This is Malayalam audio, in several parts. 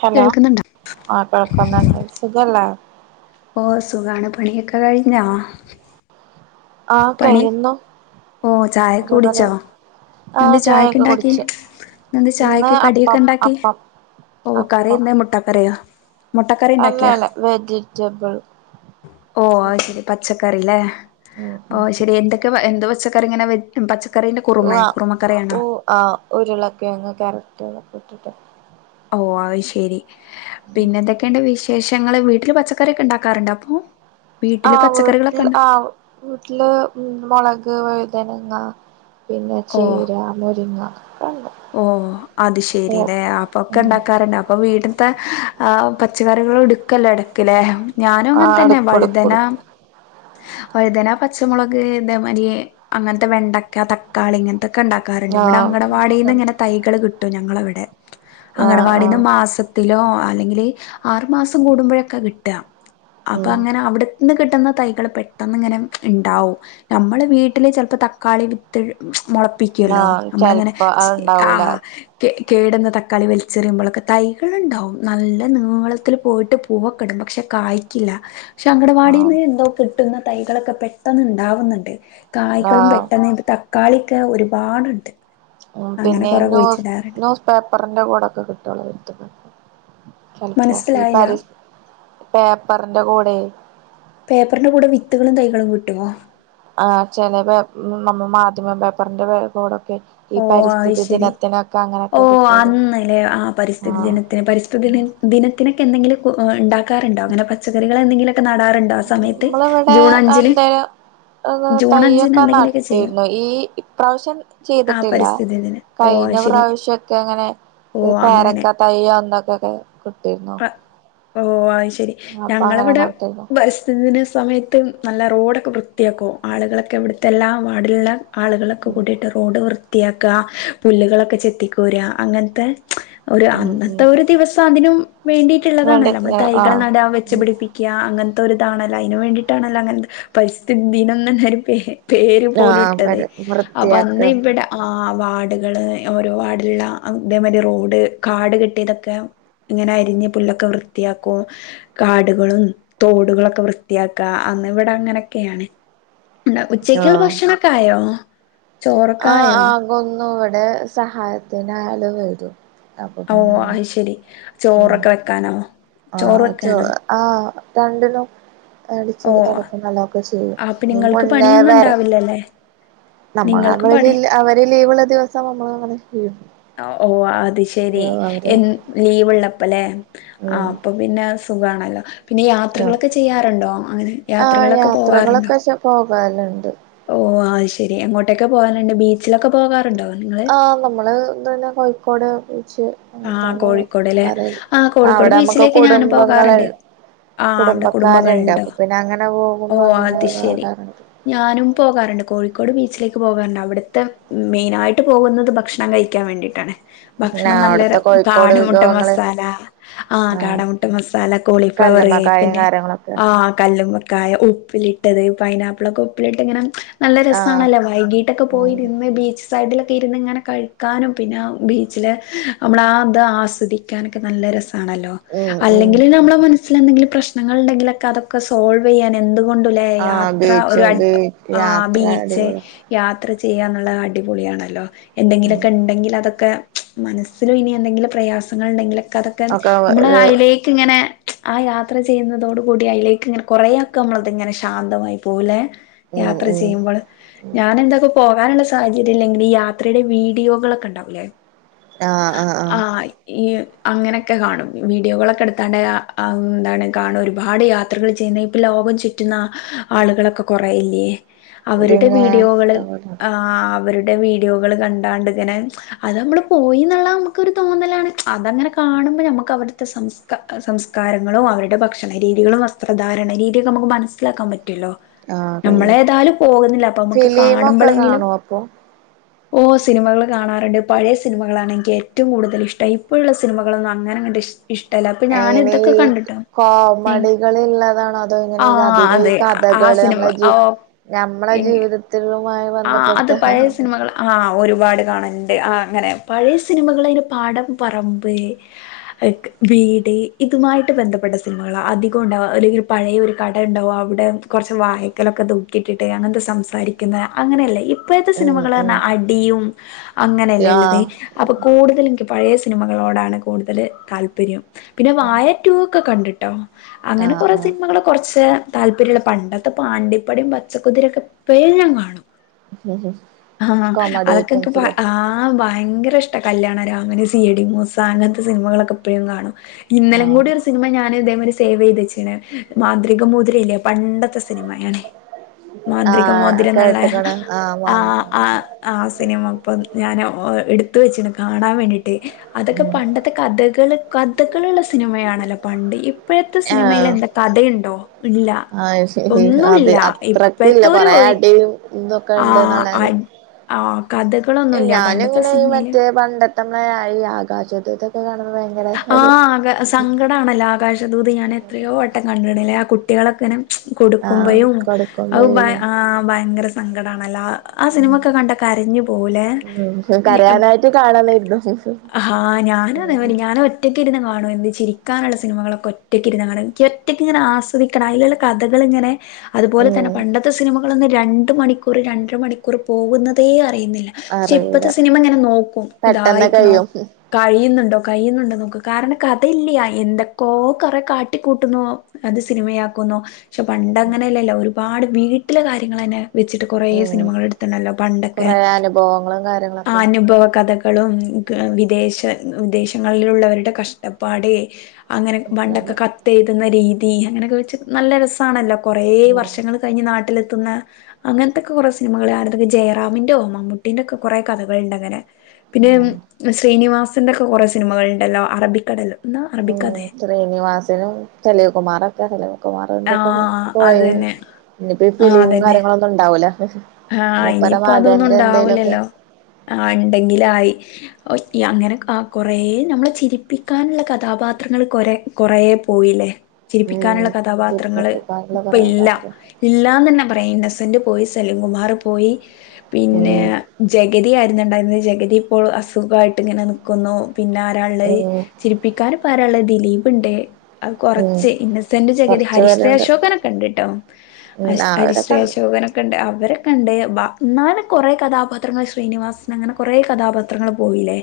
ഹലോ കേൾക്കുന്നുണ്ടോ ആഹ് കൊഴക്കുന്നുണ്ട് സുഖല്ലേ ഓഹ് സുഖാണ് പണിയൊക്കെ കയ്ഞ്ഞോ? ആഹ് കഴിയുന്നു. ഓഹ് അതേപോലെ ചായൊക്കെകുടിച്ചോ? ആഹ് എന്തേ ചായൊക്കെ ചായക്ക്‌ഇണ്ടാക്കി കുടിച്ചു ഇന്ന്ന്തേ ഇന്ന് ചായക്ക് അപ്പം കടിയൊക്കെഇണ്ടാക്കി. അപ്പം ഓഹ് അപ്പം കറിയന്ത് മുട്ടാകറിയാ. അല്ല അല്ല വെജിറ്റബിൾ ഓഹ് അഹ് ശെരി പച്ചക്കറിലേ ഉം ഉം ഓഹ് ശെരി എന്തൊക് ക് എന്ത്പച്ചക്കറി ഇങ്ങനെ പച്ചക്കറിന്റെ കുറുമേ കുറുമക്കറിയണോ? ആഹ് ഉരുളൊക്കെയങ്ങ് ക്യാരെക്റ്റ് ഇതൊക്കെ ഇട്ടിട്ട്. ഓഹ് അഹ് ശെരി പിന്നെ എന്തൊക്കെണ്ട് വിശേഷങ്ങള് വീട്ടില് പച്ചക്കറിയൊക്കെ ഇണ്ടാക്കാറുണ്ടോ അപ്പോ? ആഹ് വീട്ടില് ആഹ് വീട്ടില് ഉം മൊളക് വയുതനങ്ങ പിന്നെ ചീരാ, മുരിങ്ങ ഒക്കെണ്ട് ഓഹ് അത്ശെരിലേ അപ്പൊക്കെ ഉം ഇണ്ടാക്കാറുണ്ട് അപ്പൊവീട് ത്തേ ആഹ് പച്ചക്കറികൾ ഇടുക്കല്ലോ ഇടക്ക്ലേ ഞാനും ആഹ് അങ്ങൻതെന്നെ എടുക്കും എടുക്കും വഴുതന എടുക്കും വഴുതനാ, പച്ചമുളക് ഇതേമാരി അങ്ങൻത്തെ വെണ്ടക്ക, തക്കാളി ഇങ്ങൻത്തൊക്കെ ഇണ്ടാ കറണ്ട് ഇവടെ ആഹ് അങ്കണവാടിന്ന് അതൊക്കെണ്ട് ഇങ്ങനെ തൈകൾകിട്ടും ഞങ്ങളവിടെ ആഹ് അങ്കണവാടിന്ന് ആഹ് മാസ ത്തിലോ അല്ലെങ്കില് ആറുമാസം കൂടുമ്പോഴൊക്കെകിട്ട. അപ്പൊ ഉം അങ്ങനെ അവിടെന്ന് കിട്ടുന്ന തൈകള് പെ പെട്ടെന്ന് ഇങ്ങനെ ഇണ്ടാവും ന്നമ്മള് വീട്ടില്ചിലപ്പോ തക്കാളിവിത്ത് മൊള പ്പിക്കോലോ ആഹ് ന്നമ്മളിങ്ങനെ ചെലപ്പോ അത്ണ്ടാവൂല കേ കേടെന്നതക്കാളി വെലിചെറിയുമ്പോളൊക്കെ തൈകൾണ്ടാവും നല്ലേനീളത്തിൽ പോയ്ട്ട് പൂവക്കെടും പക്ഷെകായ്ക്കില്ല. പക്ഷ ആഹ് അങ്കടവാടിന്ന് എന്തോകിട്ടുന്ന തൈകളൊക്കെ പെട്ടന്ന്ഇണ്ടാവുന്നുണ്ട്. കായ്കളും ആഹ് പെട്ടെന്ന്ത് തക്കാളിയൊക്കെ ഒര്പാട്ണ്ട്. ഉം പിന്നെ നൂസ് നൂസ് പേപ്പറിന്റെ കൂടൊക്കെ കിട്ടുള്ളചെൽപ്പോ ഈ മനസ്സിലായില്ല പരസ് പേപ്പറിന്റെകൂടെ പേപ്പറിന്റെകൂടെ വിത്തുകളും തൈകളും കിട്ടോ? ആഹ് ചെലെത് നമ്മ മാധ്യമ പേപ്പറിന്റെ കൂടൊക്കെ. ഈ ഓഹ് അഹ് പരിസ്ഥിതി ശെരി ദിനത്തിനൊക്കെ ഓ അങ്ങനെയൊക്കെ കിട്ടുവല്ലോ അന്ന്ലേ ആഹ് പരിസ്ഥിതിദിനത്തിന് ആഹ് പരിസ്ഥിതിന് ദിനത്തിനൊക്കെ എന്തെങ്കിലും അഹ് ഇണ്ടാക്കാറുണ്ടോ ഇങ്ങനെ പച്ചക്കറികൾ എന്തെിലൊക്കെനടാറ്ണ്ടോ നമ്മളെവടെ എന്തായ ജൂൺ അഞ്ചിന് തൈയൊക്കെ എന്തെങ്കിലുമൊക്കെ ചെയ്യും നട്ടിരുന്നു ഈ ആ ഇപ്രാവശ്യംചെയ്തിട്ടില്ല പരിസ്ഥിതി ദിനം ഓ കയ്ഞ്ഞ അയ്ശരി പ്രാവശ്യക്കെ ഇങ്ങനെ ഓ ഈ അങ്ങനെ പേരക്ക തൈ അന്നൊക്കൊക്കെ കിട്ടെര്ന്നു. ഓഹ് അത് ശെരി അപ്പൊ ഞങ്ങള് അങ്ങനെ ഇവടെ നട്ടിരുന്നു ബസ്സ് തിനസമയത്ത് ന്നല്ല റോഡൊക്കെ വൃത്തിയാക്കും ആളുകളൊക്കെ ഇവിടുത്തെ എല്ലാംവാർഡിലുള്ള ആളുകളൊക്കെ ഉം കൂടിയിട്ട് റോഡ് വൃത്തിയാക്ക പുല്ലുകളൊക്കെ ചെത്തിക്കോര അങ്ങൻത്തെ ഒര് ഉം അന്നത്ത ഉം ഒര് ദിവസം അതിനും വേണ്ട വേണ്ടിയിട്ടുള്ളതാണല്ലോ ന്നമ്മൾ ആഹ് തൈകൾനട ഉം വെച്ച്പിടിപ്പി ക്ക്യാ അങ്ങൻത്തൊരുരിതാണല്ലൊ അയ്ന് വേണ്ടിയിട്ടാണല്ലൊ അങ്ങനത്തെ പരിസ്ഥിദിനംന്നെന്നെ ഒര് പേഹ് പേര് പോലും ആഹ് പര ഇട്ടതെയ് വൃത്തിയാക്ക അപ്പൊഅന്ന് ഇവിട ആഹ് വാർഡുകള് ഓരോ വാർഡിലുള്ള അതേമാതിരി റോഡ് കാട് കെട്ടിയതൊക്കെ ഇങ്ങനെ അരിഞ്ഞ് പുല്ലൊക്കെ വൃത്തിയാക്കു കാടുകളും തോടുകളൊക്കെ വൃത്തിയാക്ക അന്ന് ഇവിടെ അങ്ങനെയൊക്കെയാണ്. എന്താ ഉച്ചക്കുള്ള ആഹ് ഭക്ഷണൊക്കെ ആയോ? ചോറൊക്കെ ആഹ് ആയോ ആകൊന്നുഇവിടെ സഹായത്തിനാള് വരും. അപ്പൊ പിന്നെ ഓഹ് അങ്ങനെ അഹ് ശെരി ഉം ചോറൊക്കെ വെക്കാനൊ? ആഹ് ആചോ ആരണ്ടിനും ഓ അടിച്ചോരി തൊടക്കുന്നെല്ലാം ഒക്കെചെയ്യും അപ്പൊ അതിന് നിങ്ങൾക്ക് പണിയൊന്നും മുന്നേവരെ ഉണ്ടാവില്ലല്ലേ ന്നമ്മള് നിങ്ങൾക്ക് അവര് പണി ജിൽ ലീവുള്ള ദിവസം ന്നമ്മള് അങ്ങനെചെയ്യും. ആഹ് ഓഹ് അത് ശെരി എൻ ലീവ്ള്ളപ്പല്ലേ ആഹ് ഉം അപ്പൊ പിന്നെ സുഖാണല്ലോ പിന്നെ യാത്രകളൊക്കെ ചെയ്യാറുണ്ടോ അങ്ങനെ യാത്രകളൊക്കെ പോവാറുണ്ടോ പോകല്ണ്ട് ഓ അത് ശരി എങ്ങോട്ടൊക്കെ പോകാനുണ്ട് ബീച്ചിലൊക്കെ പോകാറുണ്ടോ നിങ്ങ ആ നമ്മള് ഇത് പോലെ കോഴിക്കോട് ബീച്ച് ആഹ് കോഴിക്കോട് ല്ലേ ആഹ് [inaudible] കോഴിക്കോട് അവടെ നമ്മക്ക് ബീച്ചിലേക്ക് ഞാനും കുടുംബങ്ങള് പോകാറുണ്ട് ആഹ് അവിടെ കുടുംബക്കാര്ണ്ട് കുടുംബങ്ങളുണ്ടോ അപ്പ പിന്നെ അങ്ങനെ പോകുമ്പോ ഓ അങ്ങനെ അത് ശെരി അവിട [inaudible] ഞാനും പോകാറ്ണ്ട് കോഴിക്കോട് ബീച്ചിലേക്ക് പോകാറ്ണ്ട് അവിടുത്തെ മെയിനായിട്ട് പോകുന്നത് ഭക്ഷണം കഴിക്കാൻ വേണ്ടി പിന്നെ ഭക്ഷണം നല്ല അവിടുത്തെ കോഴിക്കോട് കാട മുട്ട വിഭവങ്ങള് മസാല ആഹ് കാടമുട്ട മസാല കോളിഫ്ലവറ് കല്ലുമ്മക്കായും പിന്നെ കാര്യങ്ങളൊക്കെ ആഹ കല്ലുമക്ക കായ ഉപ്പിലിട്ടത് പൈനാപ്പിളൊക്കെ ഉപ്പിലിട്ട് ഇങ്ങനെ നല്ല ആഹ് രസാണല്ലേ വൈകീട്ടൊക്കെ ഉം പോയി നിന്ന് ബീച്ച് സൈഡിലൊക്കെ ഇരുന്ന്ങ്ങനെ കഴിക്കാനും പിന്നെ ബീച്ചിൽ നമ്മളാ അത് ആസ്വദിക്കാനൊക്കെ നല്ല രസ ആണല്ലോ ഉം ഉം അല്ലെങ്കിൽ നമ്മുടെ മനസ്സിൽ എന്തെങ്കിലും പ്രശ്നങ്ങൾ ഉണ്ടെങ്കിലൊക്കെ അതൊക്കെ സോൾവ് പെയ്യൻ എന്തുകൊണ്ടല്ലേ ആഹ് യാത്ര ഒരു ബീച്ചും ബീ ആ യാത്ര ബീച്ച് അടിപൊളി യാത്ര ചെയ്യാനുള്ള അടിപൊളിയണല്ലോ ഉം എന്തെങ്കിലുക്കെ ഉണ്ടെങ്കിൽ അതൊക്കെ മനസ്സിലും ഇനി എന്തെങ്കിലും പ്രയാസങ്ങൾ ണ്ടെങ്കിലൊക്കെ അതൊക്കെ ഒക്കെ നമ്മുടെ ഒരു അയ്ലേക്ക് ങ്ങനെ ആ യാത്ര ചെയ്യുന്നതോടു കൂടി അയിലേക് ഇങ്ങനെ കൊറേയൊക്കെ നമ്മളത് ഇങ്ങനെ ശാന്തമായി പോലെ ഉം യാത്ര ഉം ചെയ്യുമ്പോൾ ഞാൻ എന്തക്കു പോകാനുള്ള സാഹചര്യല്ലെങ്കിൽ ഈ യാത്രയുടെ വീഡിയോകളൊക്കെ ഇണ്ടാവുല്ലേ ആഹ് ഈ അങ്ങനെക്കെ കാണും വീഡിയോകളൊക്കെ എടുത്താണ്ട് ആ ന്താണ് കാണും ഒരുപാട് യാത്ര യാത്രകൾ ചെയ്യുന്ന ഇപ്പൊ ലോകം ചുറ്റുന്ന ആളുകളൊക്കെ കൊറേ ല്ലേ അവരുടെ പിന്നെ വീഡിയോകൾ ആ അവരു ണ്ടെ വീഡിയോകള് കണ്ടാണ്ട് ഇങ്ങനെ അത് നമ്മള് പോയി എന്നുള്ള നമുക്കൊരു തോന്നലാണ് അതങ്ങന കാണമ്പ ഞമ്മക്ക് അവിടുത്ത്സംസ്ക സംസ് കാരങ്ങളും അവരുടെ ഭക്ഷണ രീതികളും വസ്ത്രധാരണ രീതിയൊക്കെ നമുക്ക് മനസ്സിലാക്കാൻ പറ്റല്ലോ ആഹ് കഴിയും നമ്മളെതായാലും പോകുന്നില്ല അപ്പൊ നമ്മുക്ക് ഫിലിമൊക്കെ കാണുമ്പോളെങ്കിലും കാണോ അപ്പൊ ഓഹ് സിനിമകൾ കാണാറ്ണ്ട് പഴയ സിനമകളാണ് എനിക്ക് ഏറ്റവും കൂടുതൽഷ്ടം ഇപ്പോള്ള സിനമകളൊന്നും അങ്ങനെങ്ങട് ഇഷട ഇഷ്ടല്ല. അപ്പൊ ഞാൻ ഇതൊക്കെ കണ്ടുട്ടോ കോമഡികൾ ഉള്ളതാണ് അതോ ഇങ്ങനെ ആഹ് അധികം ഈ അതെ ആ കഥകള് നമ്മളെ സിനിമ ജ് ഞമ്മള ഓ ജീവിതത്തിലുമായി ബന്ധപ്പെട്ട അഹ് ഒരുപാട് കാണുലുണ്ട് അഹ് അങ്ങനെ പഴയ സിനിമകളില് പാടം പറമ്പ് വീട് ഇതുമായിട്ട് ബന്ധപ്പെട്ട സിനിമകൾ അധികം ഉണ്ടാവുക. അല്ലെങ്കിൽ പഴയൊരു കട ഉണ്ടാവും അവടെ കുറച്ച് വായക്കലൊക്കെ തൂക്കിയിട്ടിട്ട് അങ്ങനത്തെ സംസാരിക്കുന്ന അങ്ങനെയല്ല ഇപ് ഇപ്പഴത്തെ ഉം ഉം സിനിമകൾറഞ്ഞാ അടിയും അങ്ങനല്ലേ ള്ളത് ആഹ് അപ്പൊ കൂടുതലും ക്ക് പഴയ സിനിമകളോടാണ് കൂടുതൽ താല്പര്യം പിന്നെ വായ ഒക്കെ കണ്ടിട്ടോ അങ്ങനെ കൊറേ ആഹ് സിനിമകളൊ കൊറച്ച് താല്പര്യം ഉള്ള, പണ്ടത്തെ പാണ്ടിപ്പടയും, പച്ചക്കുതിരയും ഇപ്പഴും ഞാൻ കാണും ആഹ് ആ കോമഡി അതൊക്കെ ന്ക്ക് ഐറ്റംസില് ആ ആഹ് ഭയങ്കര ഇഷ്ടാ. Kalyanaraman C I D Moosa അങ്ങനത്തെ സിനിമകളൊക്കെ ഇപ്പഴും കാണും ഇന്നലേ ആഹ് കൂടി ഒരു സിനിമ ഞാൻ ഇതേമാതിരി സേവ് ചെയ്ത് വെച്ചീന് മാന്ത്രിക മോതിരല്ലേ പണ്ടത്തെ സിനിമയാണ് മാന്ത്രിക ആഹ് മോതിരം എന്നുള്ള കേട്ട്ക്ക്ണ് വാങ്ങി ആഹ് ആഹ് ആഹ് സിനിമ ഇപ്പം ഞാൻ എടുത്തു വെച്ചീണ് കാണാൻ വേണ്ടിട്ട് അതൊക്കെ ഉം പണ്ടത്തേ ഇപ്പത്തെ കഥകൾ കഥകളുള്ള സിനിമയാണല്ലോ പണ്ട് ഇപ്പഴത്തെ സിനിമയിൽ ആഹ് എന്താ? കഥയണ്ടോ? ഇല്ല ആഹ് ശരി അത് ഒന്നുല്ല അത്രക്കില്ല കൊറേ അടിയും ഇതൊക്കെ [unintelligible] ഞാന പണ്ടത്തെ ഇങ്ങനെ ഈ സിനിമയില് മറ്റേ പണ്ടത്തമ്മെ ഈ ആകാശദൂത്ക്കെ കാണുന്നത് ഭയങ്കര ആ ഒരു ആക സങ്കടാണല്ലോ ആകാശദൂത് ഞാൻ എത്രയോ വട്ടംകണ്ടണ് ലെ ആ കുട്ടികളെക്കനും ആഹ് കൊടുക്കുമ്പയും അത് കൊടുക്കുമ്പഴേലും ആഹ് ഭയങ്കര സങ്കടാണല്ലോ ആ ആ സിനിമൊക്കെ കണ്ട കരഞ്ഞു പോവും ലെ ഉം കരയാനായിട്ട് കാണലായിരുന്നു ആഹാ ഞാന് അതെ മാതിരി ഞാന് ഒറ്റക്ക് ഇരുന്ന് കാണും എന്ത് ചിരിക്കാനുള്ള സിനിമകളൊറ്റെ ക്കി രുന്ന് കാണും ക്ക് ഒറ്റക്ക് ഇരുന്ന് ആസ്വദി ദിക്കണം അയിലുള്ള കഥകള് ങ്ങനെ അതുപോലെ തന്നെ ഉം പണ്ടത്തെ സിനിമകളൊന്നും രണ്ട് മണിക്കൂർ രണ്ടര മണിക്കൂർ പോകുന്നതേ അറിയുന്നില്ല പക്ഷെ അറിയൂല ഇപ്പത്തെ സിനിമ ഇങ്ങനെ നോക്കും പെട്ടെന്ന് ഇതായിക്കണോ കഴിയും കഴിയുന്നുണ്ടൊ കയ്യുന്നുണ്ടോന്ന് നോക്ക് കാരണം കഥയില്ല എന്തൊക്കോ കുറെ കാട്ടിക്കൂട്ടുന്നോ അത് സിനിമയാക്കുന്നു പക്ഷെ പണ്ട് അങ്ങനെല്ലല്ലോ ഒരുപാട് വീട്ടിലെ കാര്യങ്ങൾന്നെ വെച്ചിട്ട് കൊറേ ഉം സിനിമകൾ എടുത്ത്ണല്ലോ പണ്ടൊക്കെ കൊറേ അനുഭവങ്ങളും കാര്യങ്ങളൊക്കെ അനുഭവ കഥകളും ഉം വിദേശ വിദേശങ്ങളിലുള്ളവരുടെ കഷ്ടപ്പാടെ അങ്ങനെ പണ്ടൊക്കെ ഒക്കെണ്ട് ക- തെയ്തുന്ന രീതി അങ്ങനൊക്കെ വെച്ച് നല്ല രസാണല്ലോ കുറേ ഉം വർഷങ്ങൾ കഴിഞ്ഞ് നാട്ടിലെത്തുന്ന അങ്ങനത്തൊക്കെ കുറെ സിനിമകൾ ഞാൻ എടുത്ക് ജയറാമിന്റോ മമ്മൂട്ടിന്റോ ഒക്കെ കുറെ കഥകളുണ്ട് അങ്ങനെ പിന്നെ ഉം ആഹ് ശ്രീനിവാസന്റെ ഒക്കെ കുറേ സിനിമകൾ ഉണ്ടല്ലോ അറബിക്കടൽ എന്നാ ഉം അറബിക്കഥേ ശ്രീനിവാസനും സലിം കുമാറും എത്താൻപ്പല്ലേ സലിം കുമാറിന്റെ ആ ഒക്കെരു അത് പോയി തന്നെ ഇനിയിപ്പ ഈ ഫിലിമും കാര്യങ്ങളൊന്നും ഇണ്ടാവൂല ഹ് ഹ് ആഹ ഇനിയിപ്പ അതൊന്നും ഉണ്ടാവുലല്ലോ ആഹ് ഇണ്ടെങ്കിലായി ഓഹ് അങ്ങനെ അ കൊറേ നമ്മളെ ചിരിപ്പിക്കാനുള്ള കഥാപാത്രങ്ങൾ കൊറെ കൊറേ പോയില്ലേ ഉം ചിരിപ്പിക്കാനുള്ള കഥാപാത്രങ്ങള് ചിരിപ്പിക്കാനുള്ള ഇപ്പ കൊറേ ഇല്ല പാത്രം ഇല്ലാന്ന് ന്നെ പറയാം ഇന്നസെന്റ് പോയി സലിംകുമാറ് പോയി പിന്നെ ഉം ജഗതി ആയിരുന്നുണ്ടായിരുന്നത് ജഗതി ഇപ്പോൾ അസുഖായിട്ട് ഇങ്ങനെ നിക്കുന്നു പിന്നെ ആരാള്ളെ ഉം ചിരിപ്പിക്കാനാരപ്പള്ളത് ദിലീപ് ഇണ്ട് അത് ഉം കൊറച്ച് ഇന്നസെന്റ് ജഗതി കൊറച്ചു ഹരിശ്രീ പേരുണ്ട് അശോകനൊക്കെ ണ്ട് ട്ടോ ഉം ഹരിശ്രീ അവരൊക്കെ ഉണ്ട് അശോകനൊക്കെ ണ്ട് അവര് ക്കണ്ട് ബ ന്നാല് കൊറേ കഥാപാത്രങ്ങൾ ശ്രീനിവാസന് അങ്ങനെ കൊറേ കഥാപാത്രങ്ങള് പോയിലേ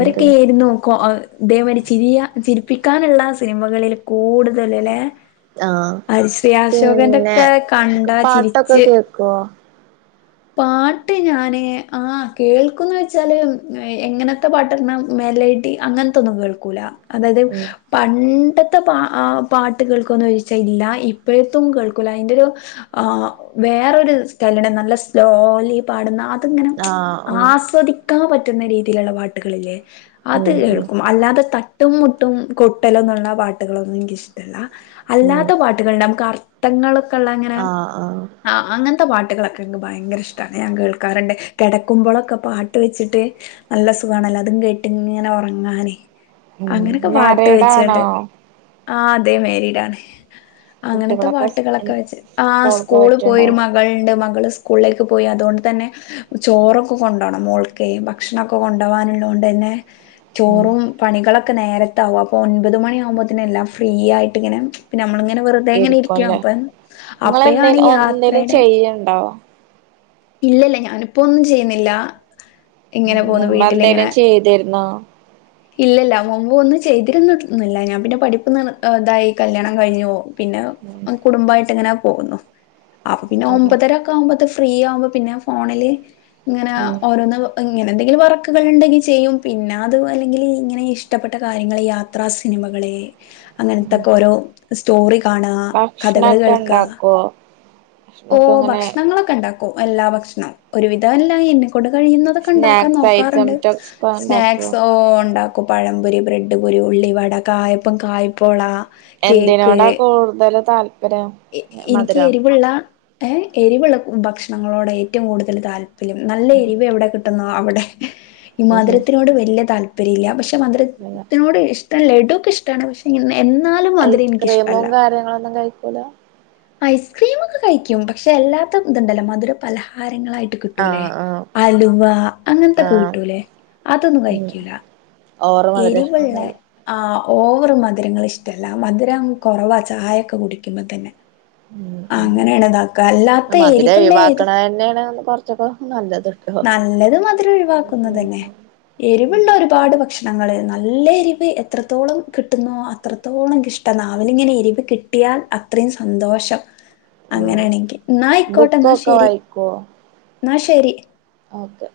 ഉണ്ട് കോ അഹ് ഇതേമായിരി ചിരിയാ ചിരിപ്പിക്കാനുള്ള സിനിമകളിൽ കൂടുതല് ല്ലേ ആഹ് ഹരിശ്രീ അശോകന്റെ പിന്നെ ക്കെ കണ്ടാ ചിരിച്ച് കോ പാട്ട് ഞാന് ആ കേൾക്കുംന്ന് വെച്ചാല് ഉം എങ്ങനത്തെ പാട്ടിടണം മെലഡി അങ്ങനത്തൊന്നും കേൾക്കൂല അതായത് ഉം പണ്ടത്തെ പ ആ പാട്ട് കേൾക്കോന്ന് ചോയിച്ചാ ഇല്ല ഇപ്പോഴത്തും കേൾക്കൂല അയിന്റൊരു ആ് വേറൊരു സ്ഥാൻന്റെർഡ് നല്ല [unintelligible] സ്ലോലി പാടുന്ന അതിങ്ങനെ ആഹ് ഉം ആസ്വദിക്കാൻ പറ്റുന്ന രീതിയിലുള്ള പാട്ടുകളില്ലേ അത് ഉം ഉം കേൾക്കും അല്ലാതെ ത തട്ടും മുട്ടും കൊട്ടലൊന്നുള്ള പാട്ടുകളൊന്നും എനിക്കിഷ്ട്ടല്ല ഉം അല്ലാത്ത പാട്ടുകൾ നമുക്ക് അർ - ഥങ്ങളൊക്കെ ള്ള അങ്ങനെ ആഹ് ആഹ് ആ അങ്ങനത്തെ പാട്ടുകളൊക്കെ ങ്ങ - ഭയങ്കര ഇഷ്ടമാണ് ഞാൻ കേൾക്കാറ്ണ്ട് കെടക്കുമ്പോളൊക്കെ പാട്ട് വെച്ചിട്ട് നല്ല സുഖണല്ലോ അതും കേട്ടിങ്ങനെ ഉറങ്ങാന് ഉം അങ്ങനെക്കെ പാട്ട് മാരീഡാണോ വെച്ചാട്ട് ആ അതെ മാരീടാണ് അങ്ങനത്തെ കുട്ടികളൊക്കെ പാട്ടുകളൊക്കെ വെച്ച് ആ സ്കൂൾ സ്കൂള് പോയൊരു പോയിട്ടുണ്ടാവും മകളുണ്ട് മകള് സ് - സ്കൂളിലേക്ക് പോയി അതോണ്ടു തന്നെ ചോറൊക്കെ കൊണ്ടോണം മോൾക്കെ ഭക്ഷണൊക്കെ കൊണ്ടോവാനുള്ളൊണ്ട് തന്നെ ഉം ചോറും പണികളൊക്കെ നേരത്താകും അപ്പോൾ ഒൻപത് മണി യാകുമ്പൊത്തന്നെ യെല്ലാം ഫ്രീ ആയിട്ടിങ്ങനെ പിന്നെ നമ്മളിങ്ങനെ വെറും [unintelligible] ഇരിക്കുംല്ലേ അപ്പം അപ്പഴാണ് ഈ യാത്രടെ യ് ഇണ്ടാവോ ഇല്ലല്ല ഞാനിപ്പോ ഒന്നും ചെയ്യുന്നില്ല മ് ഇങ്ങനെ പോന്നു നമ്മ എന്തേലും വീട്ടിലിങ്ങനെ ചെയ്തിരുന്നോ ഇല്ലല്ല മുമ്പ് ഒന്നും ചെയ്തിരുന്നുന്നില്ല ഞാൻ പിന്നെ പഠിപ്പ് നി ഇതായി കല്യാണം കഴിഞ്ഞു പോ പിന്നെ ഉം കുടുംബമായിട്ട് എങ്ങനെ പോകുന്നു അപ്പൊ പിന്നെ അതെല്ലേ ഒമ്പതരൊക്കെ ആവുമ്പോ അത് ഫ്രീ ആവുമ്പോ പിന്നെ ഫോണില് ഇങ്ങനെ ഉം ഓരോന്ന് ഇങ്ങനെ എന്തെങ്കിലും വർക്കുകൾ ഉണ്ടെങ്കിൽ ചെയ്യും പിന്നെ അത് അല്ലെങ്കിൽ ഇങ്ങനെ ഇഷ്ടപ്പെട്ട കാര്യങ്ങൾ യാത്രാ സിനിമകളെ ഉം അങ്ങനത്തൊക്കെ ഓരോ സ്റ്റോറി കാണുക കഥകൾ ഭക്ഷണൊക്കെ കേൾക്ക ഉണ്ടാക്കുവോ ഓ ഭക്ഷണൊക്കെ ഇങ്ങനെ ഭക്ഷണങ്ങളൊക്കെ ഉണ്ടാക്കും എല്ലാ ഭക്ഷണവും ഒരു വിധമല്ല എന്നെ കഴിയുന്നതൊക്കെ ഉണ്ടാക്കാൻ സ്നാക്സ് നോക്കാറുണ്ട് ഐറ്റംസ് ഒക്കെ സ്നാക്സ ഉണ്ടാക്കുവോ ഉണ്ട പഴംപൊരി ബ്രെഡ് പൊരി ഉള്ളി വട കായപ്പം കായ്പോളാ എന്തിനോടാ കൂടുതൽ താൽ എനിക്ക് എരിവുള്ള ഏ എരിവുള്ള ഭക്ഷണങ്ങളോട് ഏറ്റവും കൂടുതൽ താല്പര്യം നല്ല ഉം എരിവ് അവിടെ ഈ മധുരത്തിനോട് വലിയ താല്പര്യം ഇല്ല പക്ഷെ മധുരത്തിനോട് ഇഷ് ലഡുക്കെ ഇഷ്ടമാണ് പക്ഷെ എന്നാലും മധുരം എനിക്കിഷ്ടമല്ല വേറൊന്നും കഴിക്കൂല ഐസ്ക്രീമൊക്കെ കഴിക്കും പക്ഷെ അല്ലാത്ത ഇതുണ്ടല്ലോ മധുര പലഹാരങ്ങളായി കിട്ടൂലെ ആഹ് ആഹ് അലുവ അങ്ങനത്തൊക്കെ ആഹ് കിട്ടൂലെ അതൊന്നും ഉം കഴിക്കൂല ഓവർ മധുരം എരിവുള്ളെ ഇഷ്ടണ്ടാവൂല ആ ഓവറ് മധുരങ്ങൾ ഇഷ്ടല്ല മധുരം കുറവാ ചായയൊക്കെ കുടിക്കുമ്പോ തന്നെ മ് അങ്ങനെയാണ് ഇതാക്ക അല്ലാത്ത മ് മധുരം എരിവുള്ള ഏത് ഒഴിവാക്കണ തന്നെയാണ് കൊറച്ചൊക്കെ നല്ലത് ട്ടോ. നല്ലത് മധുരം ഒഴിവാക്കുന്നതന്നെ എരിവ് ഉള്ള ഒരുപാട് ഭക്ഷണങ്ങള് നല്ല എരിവ് എത്രത്തോളം കിട്ടുന്നുവോ അത്രത്തോളം ഇഷ്ടം നാവിലിങ്ങനെ എരിവ് കിട്ടിയാൽ അത്രയും സന്തോഷം മ് അങ്ങനെയാണെങ്കിൽ എന്നാ ബുക്കൊക്കെ വായിക്കുവോ എന്ന ശരി ഓക്കെ